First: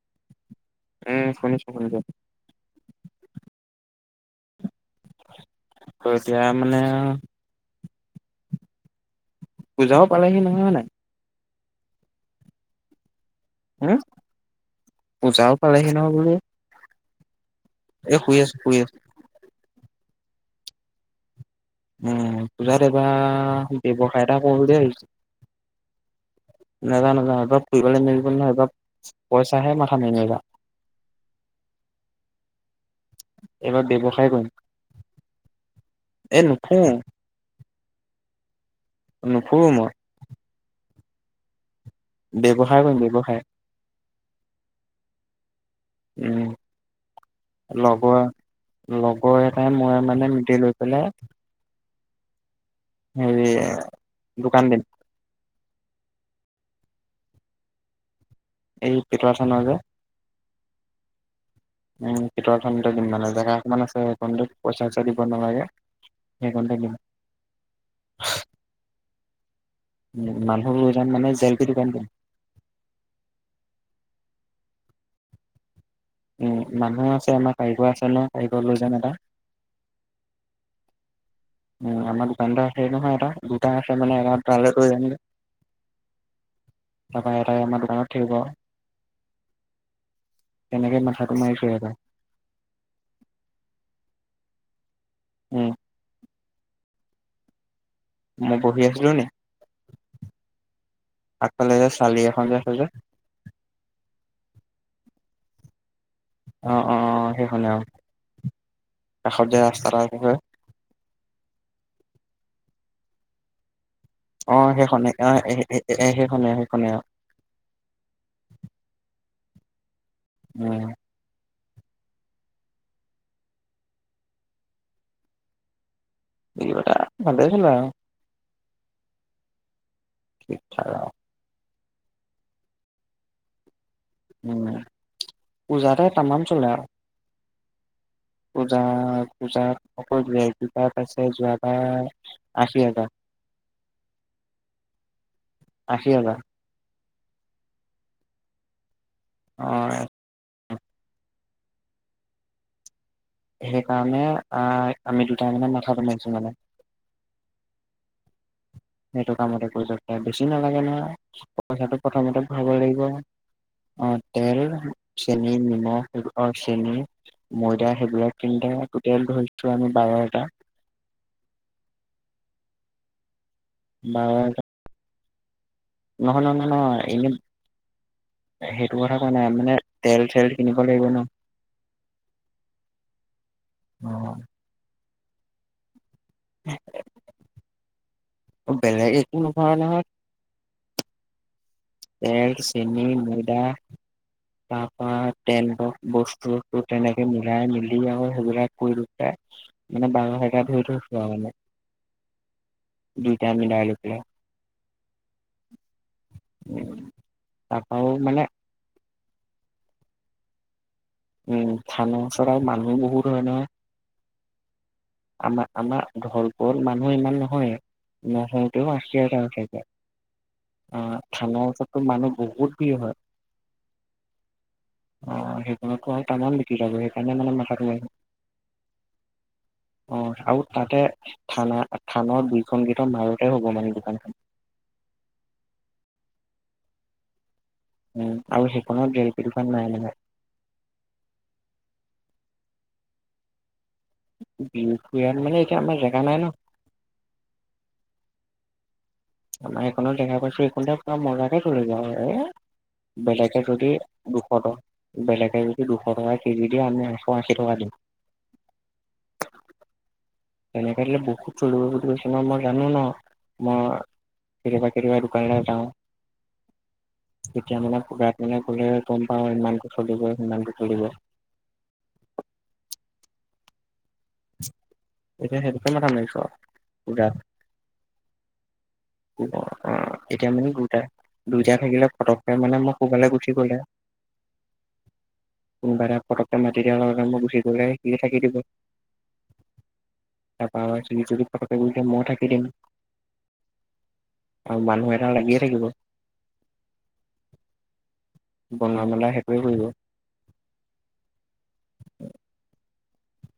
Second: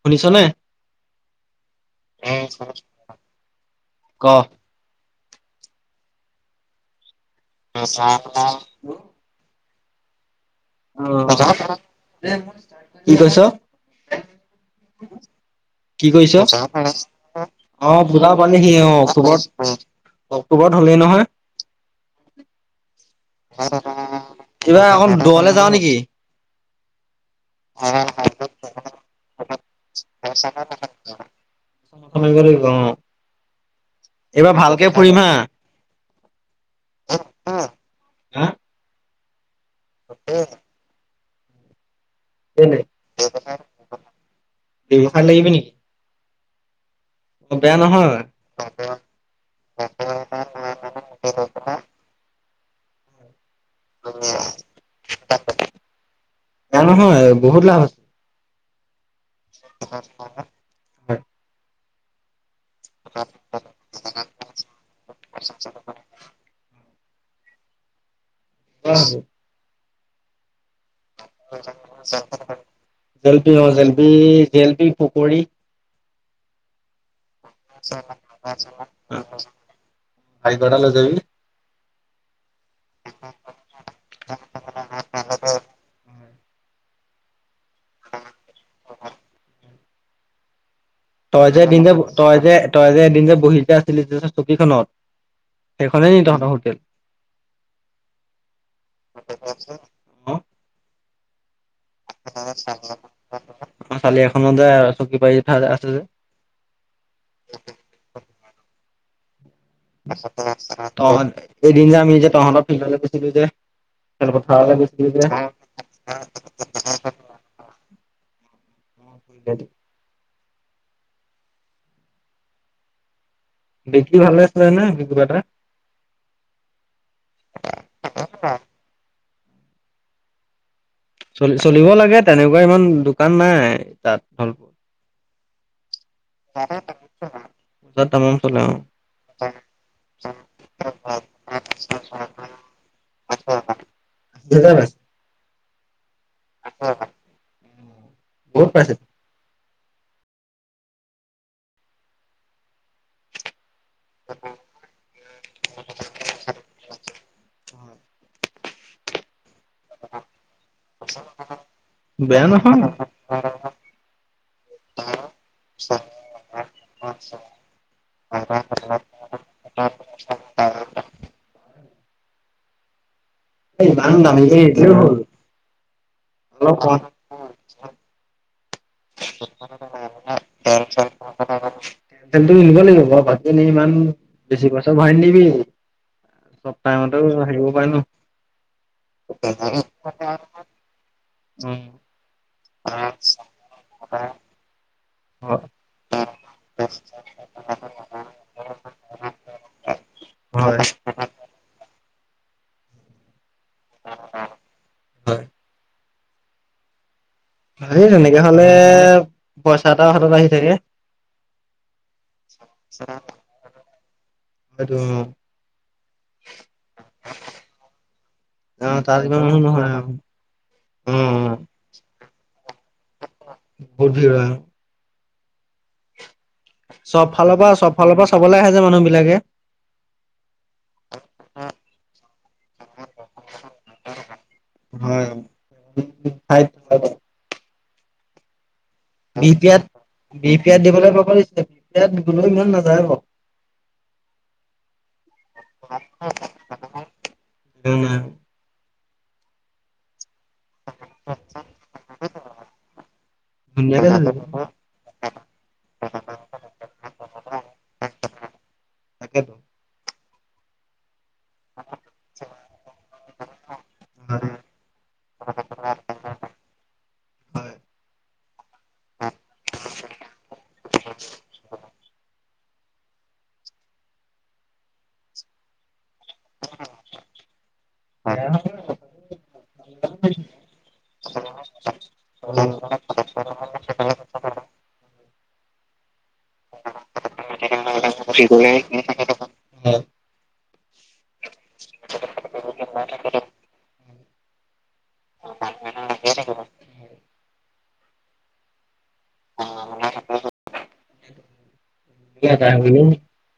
শুনিছ নে? উম শুনিছো, শুনিছো ক ত এতিয়া মানে আও, [unintelligible] পূজাও পালেহি নহয় হয় নাই অ [unintelligible] কি কৈছ হম পূজাও পালেহি কি নহয় বোলো কৈছ অ অ এ পুজাও শুই আছো পালেসি শুই অ আছো খবত অক্টোবৰত হ'লেই নহয়। কিবা ব্যৱসায় এটা কৰোলে বুলি এইবাৰ ভাবিছোঁ অকণ দূৰলে যাওঁ নেকি নাজান নাজানো এইবাৰ ফুৰিবলৈ মেলিব নহয় এইব পইচাহে মাথা ন মাৰিবা মাৰিব লাগিব অ এইবাৰ ভালকে ফুৰিম হা এই নুফুৰো হা। উম অ। ব্যৱসায় কৰিম ব্যৱসায় ব্যৱসায় লাগিবি নেকি? উম। অ বেয়া নহয় লগৰ-লগৰ এটাই মই মানে মিলি লৈ পেলাই [unintelligible] উম। দোকান দিম [unintelligible] ইয়াত নহয় বহুত লাভ আছে। এই পেটুৱা থানৰ যে। হয়। উম। [unintelligible] দিম মানে জেগা অকমান আছে, সেইখনত পইচা-চইচা দিব নালাগে সেইখনতে দিম। [inaudible] অ'। উম মান জেলপি অ' জেলপি-জেলপি। পকৰী। উম মানুহ আছে। আমাৰ কাৰিকৰ আছে ন কাৰিকৰ লৈ যাম এটা। কাৰিকৰ এটা লৈ যাবি। উম আমাৰ দোকানতে আছে নহয় এটা দুটা আছে মানে এটা তালে কৰি আনিলে। তাপাই এটাই আমাৰ দোকানত থাকিব। তেনেকে মাথাটো তই যে মাৰিছো এদিন যে এবাৰ তই যে-তই যে এদিন যে বহি যে আছিলি যে। কিখনত উম, সেইখনেই নি তহঁতৰ হো টেল মই বহি আছিলিলো নে আঁ আমাৰ চালি এখনতে চকি পাৰি ফাদৰ আছে যে। অ অ অ সেইখনে আৰু কাষত দো এদিন যে আমি যে তহ'ত ফিললে গৈছিলো যে। আহ খেলপথাৰলৈ গৈছিলো সেইখনে যে আহ এ সেইখনে সেই শনে আহ উম বিকি ভালে আছিলে ন বিকিবটা ভছ ল ঠিক ঠাক চলি চলিব লাগে তেনেকুৱা ইমান দোকান নাই তাত ভলপ পজাদাত তামাম চলে আৰু তাত তামাম চলে অ পূজা পূজাত সকলে পোজাত আছে যোৱাবাৰ আশী হাজাৰ দুহেজাৰ পাইছে, আ [inaudible] বহুত পাইছে অ সেইকাৰণে আহ আমি দুটাই মে মাথাটোমাৰিছো মানে এইেইটো কামতে কৰি দৰকাৰ বে নালাগে ন পইচাটো প্ৰথমতে বেয়া ভৰাব নহয় লাগিব আহ তেল চেনি নিমখব চেনি ময়দা সেইবিলাক কিনোতে টোটেল ধৰিছো আমি বাৰ এটা নান নামি নহলে ন নহয় এনে সেই তেল লাগিব ন। তেলতো নিিলিব লাগিব বাৰু ভাজি নি ইমান অ', বেছি পইছা ভৰা নি বি সপ্তাহ মতো হ হয় নো বেলেগে কোনো ভোৱা নহয় উম তেল চেনি ময়দা প বা হয় টেন্টক বস্তু বস্তু তেনেকে মিলাই মিলি আৰু সেইবিলাক কৰি দি পেলাই মানে বাৰ সেজাৰ হয় ধৰি থৈছো আৰু মানে উম [unintelligible] উম ভালে তেনেকে হলে পইচা এটাও হাতত আহি থাকে উম থানাও চৰাৰ মানুহ বহুত হয় ন সেইটো আমাৰ আমাৰ ঢলপল মানুহ ইমান নহয়েই অ নহওঁতেও তাত ইমান আশীৰটা মানুহ থায় নহয় আৰু আহ উম, থানাৰ ওচৰতো মানুহ বহুত ভিৰ হয় বহুত ভিৰ অ সেইটো ন কো চব ফালৰ পৰা চব ফালৰ পৰা চবলৈ আহে যে মানুহ বিলাকে অ আৰু তাতে থানা থানাৰ বি খনকেইিত মাৰতে হ'ব মানে দোকানখন হয় খ উম আশ বি পি এাত বি পি এাত দিবলৈ কবছে বি পি এাত গ ইমান না যব উম বি মানে এইতিয়া আমাৰ জেগা নাই ন আমাৰ সেইখনো দেখা পাইছে খনতে পুৰা মজাকে তল যাওঁ এই বেলেগে যদি ধুনীয়াকে চলি দুশ যাব। টকা বেলেকে যদি দুশ টকা কেজি দিিয় আনি আহ খিৰি তাকেইেতো তেনেকলে বু লিবছ মাৰ জানো ন ম ফীৰ পখৰি বাৰ যাওঁ তেতিয়া মানেু মানে গলে গম পাও ইমানটো চলিবৈ সিমানটো চলিবৈ এতিয়া সেইটোকে মাথা মাৰিছো আৰু আহ এতিয়া মানে দুটাই দুইটাই থাকিলে পটককে মানে মই কোনবালে গুচি গলে কোনোবা এটা পটককে মাতি দিয়াৰ লগ লগ মই গুচি গলে অ সে [unintelligible] তাৰাপা চুলিত চিত ফটকে কৰি ময় থাকি দিম আৰু মানুহ এটা লাগিয়ে থাকিব বঙ মেলা সেইটোৱে কৰিব [unintelligible]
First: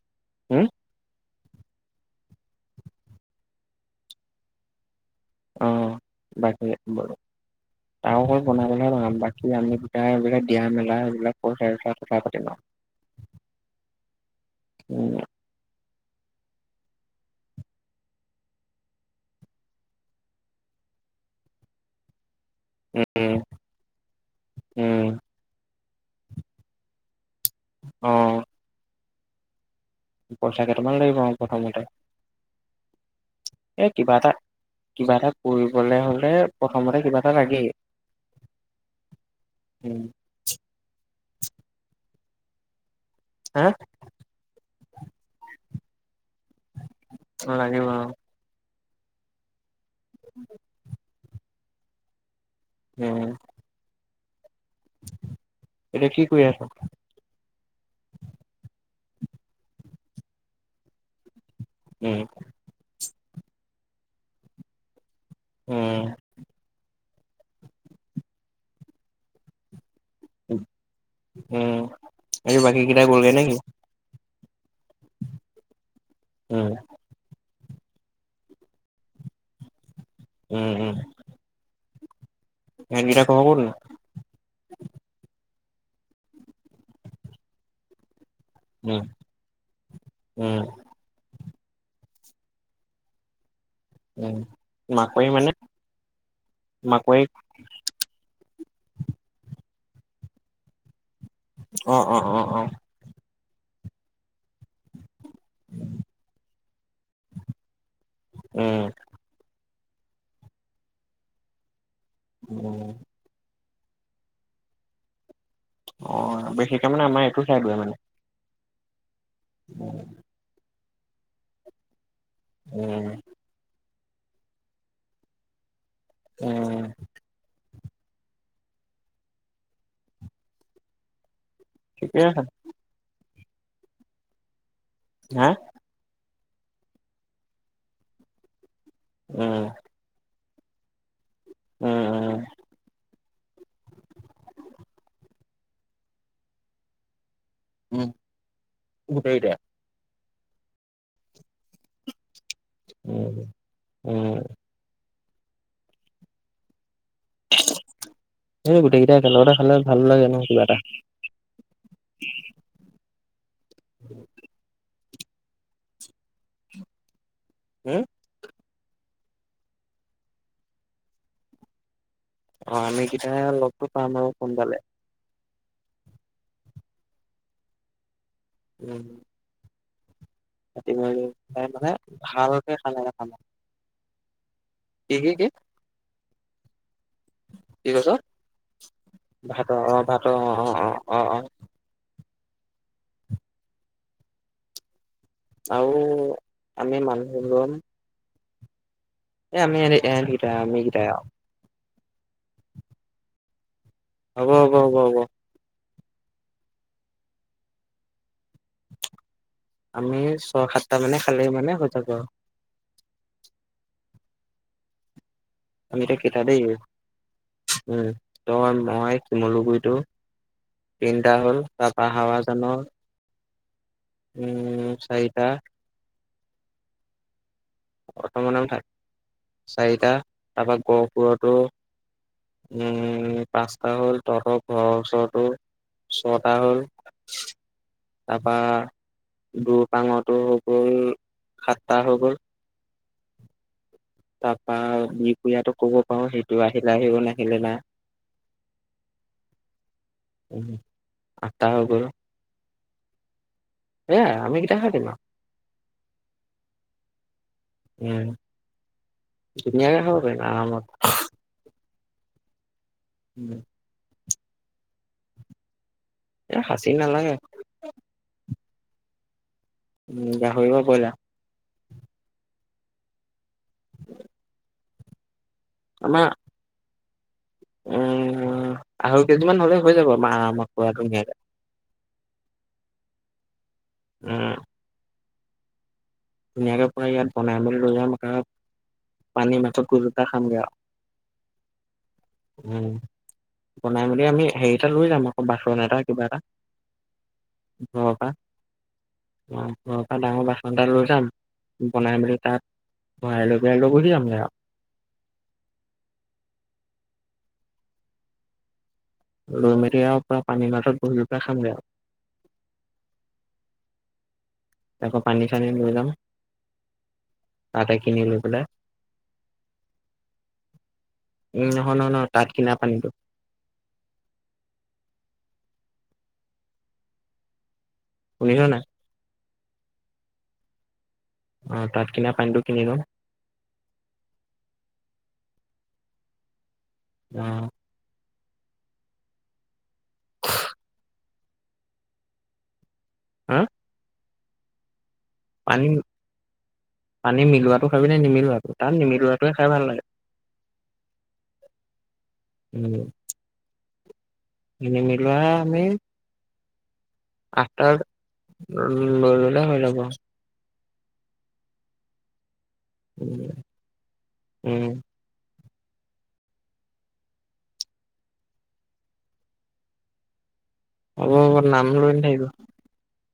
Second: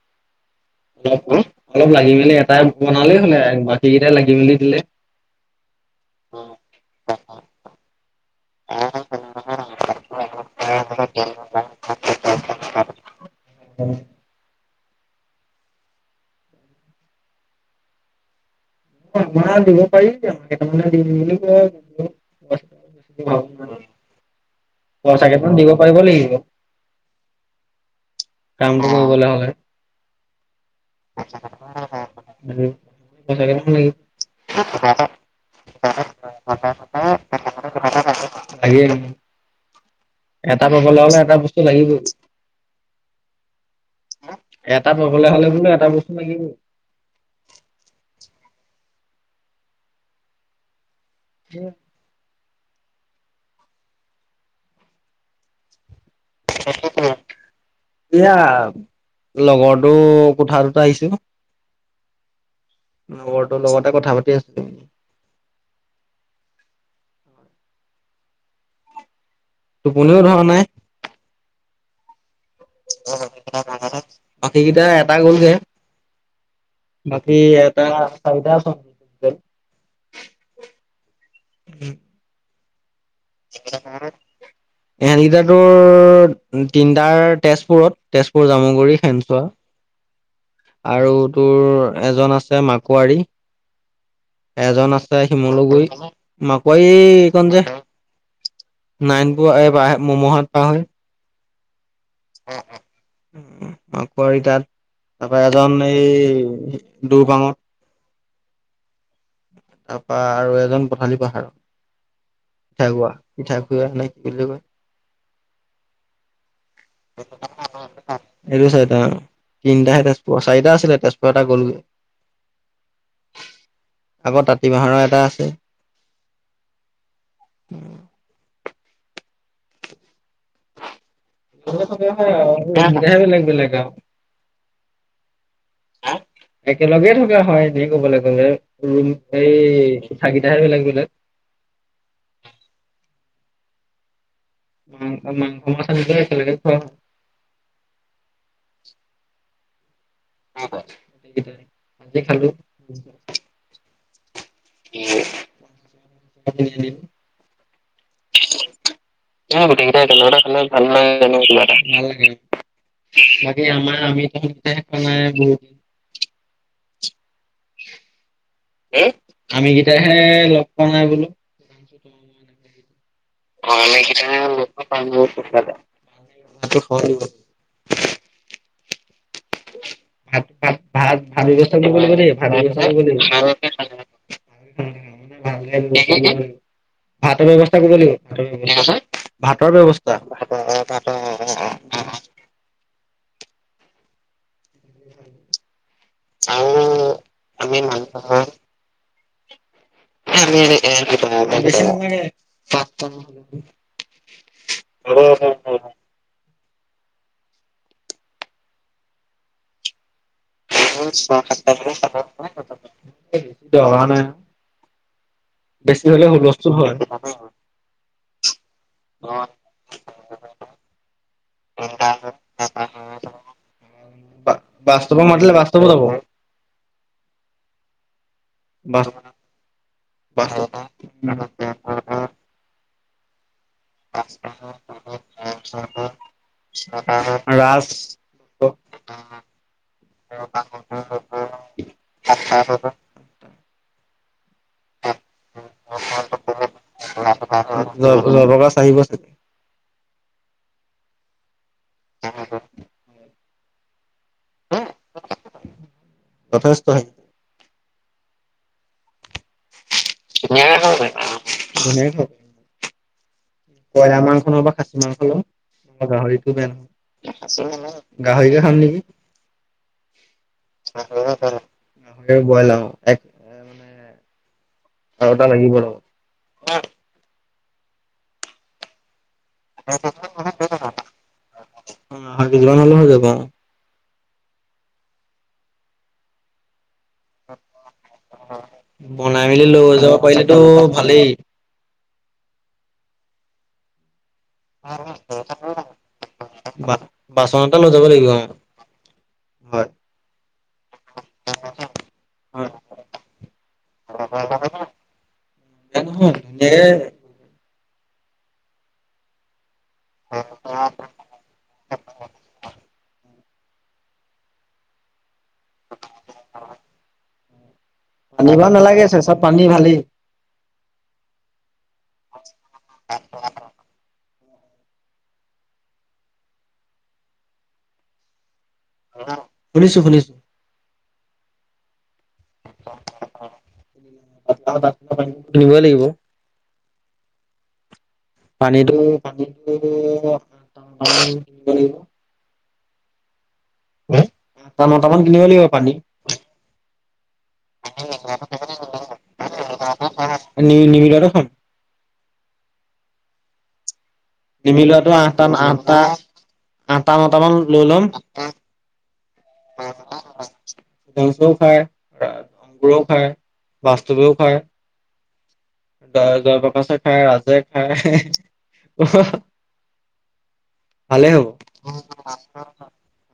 উম অলপ অলপ লাগি মেলি এটাই বনালেই হলে বাকী কেইটাই লাগি মেলি দিলে, অহ বাকী তাৰঘৰত বনাবলে ন বাকী আমি এইবিলাক দিয়া মেলা এইবিলাক পইচা চাইছা কথা পাতি ল উম। তোমাৰ দিব পাৰি আমাৰ কেইটামানে দিম বুলি কৈ আছে। উম উম পাইচাগেইটা দিব। কৰিব লাগিব। অ বু গলে হলে। পইচা কেইটামান লাগিব প্ৰথমতে। উ এ কিবা এটা কিবা এটা কৰিব লে হলে প্ৰথমতে কিবা এটা লাগেই। তাকে [unintelligible] উম এটা পইচা লও নে এটা বস্তু লাগিব। হা এটা পাবলে হ'লে বোলো এটা বস্তু লাগিব। অ লাগিব অ', উম উম এতিয়া কি কৰি আছ? এতিয়া লগৰটো কোঠাটোত আহিছো। উম লগৰটো লগতে কথা পাতি আছো তুমি? উম টোপনিও ধৰা নাই। আৰু বাকী কেইটা গলগে নেকি? বাকী কেইটা এটা গ'লগে। উম বাকী এতিয়া চাৰিতা আছোঁ। উম-উম, উম, ইহঁত কেইটা কৰ-কৰ‌ নো? ইহতকেইটাটোৰ তিনিটাৰ তেজপুৰত। তেজপুৰ, জামুগুৰি, উম খেনচুৱা। উম আৰু তোৰ এজন আছে মাকুৱাৰী উম এজন আছে মাকৈ মানে শিমলু গুড়ি, মাকোৱাৰী মাকৈ এইখন যে নাইনপুৰ এই পাই আহে মমোহট টাউন অ' অ' অ' অ' মাকোৱাৰি তাত তাৰপৰা এজন এই দুগমত উম তাৰপা আৰু এজন পঠালী পাহাৰ। উম পিঠাগুৱা পিঠা বিয়াত নাহিলি কেলে তই অহ' বইক্ষীত তাৰ মানে আমাৰ এইটো চাইডৰ মানে ভেলু চাই থাক। তিনিটাহে তেজপুৰ চাৰিটা আছিলে। তেজপুৰ এটা গ'লগৈ। উম আগৰ তাতিবাহৰো এটা আছে। উম উম ঠিকে আছে [inaudible] কি লাগে আও? হাঁ একেলগেই থকা হয়, যি কবলৈ গ'লে ৰূম এই উম, থাকি [inaudible] উম, উম মাংস মাছ আনিলে একেলগে খোৱা হয়। উম, গোটেইকিটাই? [unintelligible] খালো। উম উম [inaudible] এই গোটেইকেইটা একেলগতে এ খালে ভাল গোটেইকেইটাই লাগে ন একলগতে খালে কিবা এটা ভালো লাগে কিবা এটা। হয় আমাৰ আমি তাতে উম হম হম। আমি কেইটা হে লগ পোৱা নাই বোলো। অ আমি অ লগটো পাম নেকি আৰু এদিন‌ লগ সোনকালে পাম ন। ভোজ খালে মাতটো সলনি হ'ল [unintelligible] উম। ভাত পাতি ভাত মেলি ভাত তাই মানে ভাত ব্যৱস্থা ভালকে কৰিব খানা এটা লাগিব খাম দেই ভাত ব্যৱস্থা কৰিব কি কি লাগিব কি ভালকে থাকিবা এনে কি কি ভাতৰ ব্যৱস্থা কৰিব লাগিব ভাতৰ অ', ব্যৱস্থা ভাতৰ অ', অহ অ', অ', ভাতৰ অ', অ', ব্যৱস্থা অহ অহ। আও। আৰু আমি মানুহ দুজন। এ আমি এহেত কেইটা আমিকেইটাও। এ পা পা। হ'ব হ'ব হ'ব হ'ব। আমি। সাতটা ছয় মানে খালেই মানে সাতটা হৈ যাব আৰু খালেই মানে হৈ যাব তো আহা নাই। আমি‌ বেছি এতিয়া হলে কেইটা দেই হুলস্থুল হয় উম তই মই শিমলুগুৰিটো তিনিটা হ'ল তাপা হাৱাজানৰ উম, বাস্তৱক চাৰিটা মাতিলে বাস্তবো যাব। প্ৰথমৰ নাম থাক চাৰিটা তাৰপৰা গহপুৰতো, উম উম। পাঁচটা হ'ল পাঁচটা তহঁতৰ হ'ল ঘৰৰ তহঁতৰ ওচৰতো ঘৰৰ ওচৰটো ছয়টা হ'ল‌, ৰাজ তাৰপৰা দুপাঙটো হৈ গ'ল সাতটা হৈ গ'ল। [unintelligible] তাৰপা বিহপুয়াতটো ক'ব পাৰো সেইটো আহিলে আহিব নাহিলে নাই। জয় প্ৰকাশ আহিব চাগে [unintelligible] তাৰ উপৰিও, এয়া আমি কিটাহে থাকিম আও। যথেষ্ট উম। [unintelligible] পাৰিম ধুনিয়াকে আৰামত। খাব পাৰিম আৰামত‌, ধুনীয়াকে মোক উম, বয়লা মাংস [unintelligible] খাচী মাংস লম। অ' গাহৰিটো এ বেয়া খাচী নালাগে নহয়, গাহৰিকে খাম নেকি। উম, গাহৰি বা ব্ৰইলাৰ [unintelligible] বয়লা মাংস। এক মানে [unintelligible] লাগিব ৰ! আমাৰ আঠ। উম আ কেইযোৰ মান হ'লে হৈ যাব মা আৰামত পুৰা ধুনীয়াকে। অ আঢ়ৈ কেজি মান হ'লেও হৈ যাব উম ধুনীয়াকে পুৰা ইয়াত বনাই মেলি লৈ যাম আৰু অ' বনাই পানী মেলি মাছত লৈ গোল যাব এটা খামগে পাৰিলেতো আৰু। ভালেই। উম বনাই মেলি আমি হেৰি এটা লৈ যাম আকৌ, বাচন এটা কিবা এটা বা বাচন এটা লৈ যাব ঘৰৰ পৰা, লাগিব অ অ' হয় ঘৰৰ পা ডাঙৰ বাচন এটা লৈ যাম, বনাই মেলি তাত হয় ভৰাই লৈ পেলাই লৈ গুচি যামগে আৰু। বেয়া নহয় ধুনীয়াকে উ [unintelligible] তিয়া আৰু পুৰা পানী মাজত বহিলৈ পেলাই খামগে আৰু। তক [unintelligible] পানী চানী লৈ যাম তাতে কিনি লৈ পানী পেলাই ইমান নালাগে চেচা পানী ভালেই। উম, নহয়, নহয়, নহয় তাত কিনা পানীটো? শুনিছনে নাই? অ' শুনিছো শুনিছো। অ' তাত কিনা পানীটো কিনি ল'ম কিনিবই লাগিব। অ'। পানীটো পানীটো [unintelligible] কি [unintelligible] হুম'। [unintelligible] পানী পানী মিলোৱাটো খাবি নে নিমিলোৱাটো তাত নিমিলোৱাটোৱে খাই ভাল লাগে, নি নিমিলোৱাটো খাম উম। নিমিলোৱাটো নিমিলোৱা আঠটা আমি আঠটা আটা মটামান লৈ আঠটা লম আটা লৈ ল'লে হৈ যাব। [unintelligible] খায় উম ৰা অংকুৰেও উম খায়, বাস্তৱেও খায়। জ জয়প্ৰকাশে খায়, ৰাজে হ'ব খায়। হ'ব নাম লৈ ভালে নাথাকিব হ'ব।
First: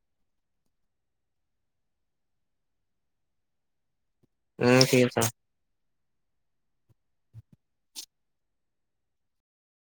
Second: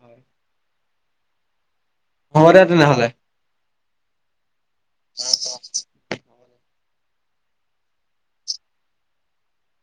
হ'ব দে তেনেহ'লে। উম ঠিক আছে [inaudible]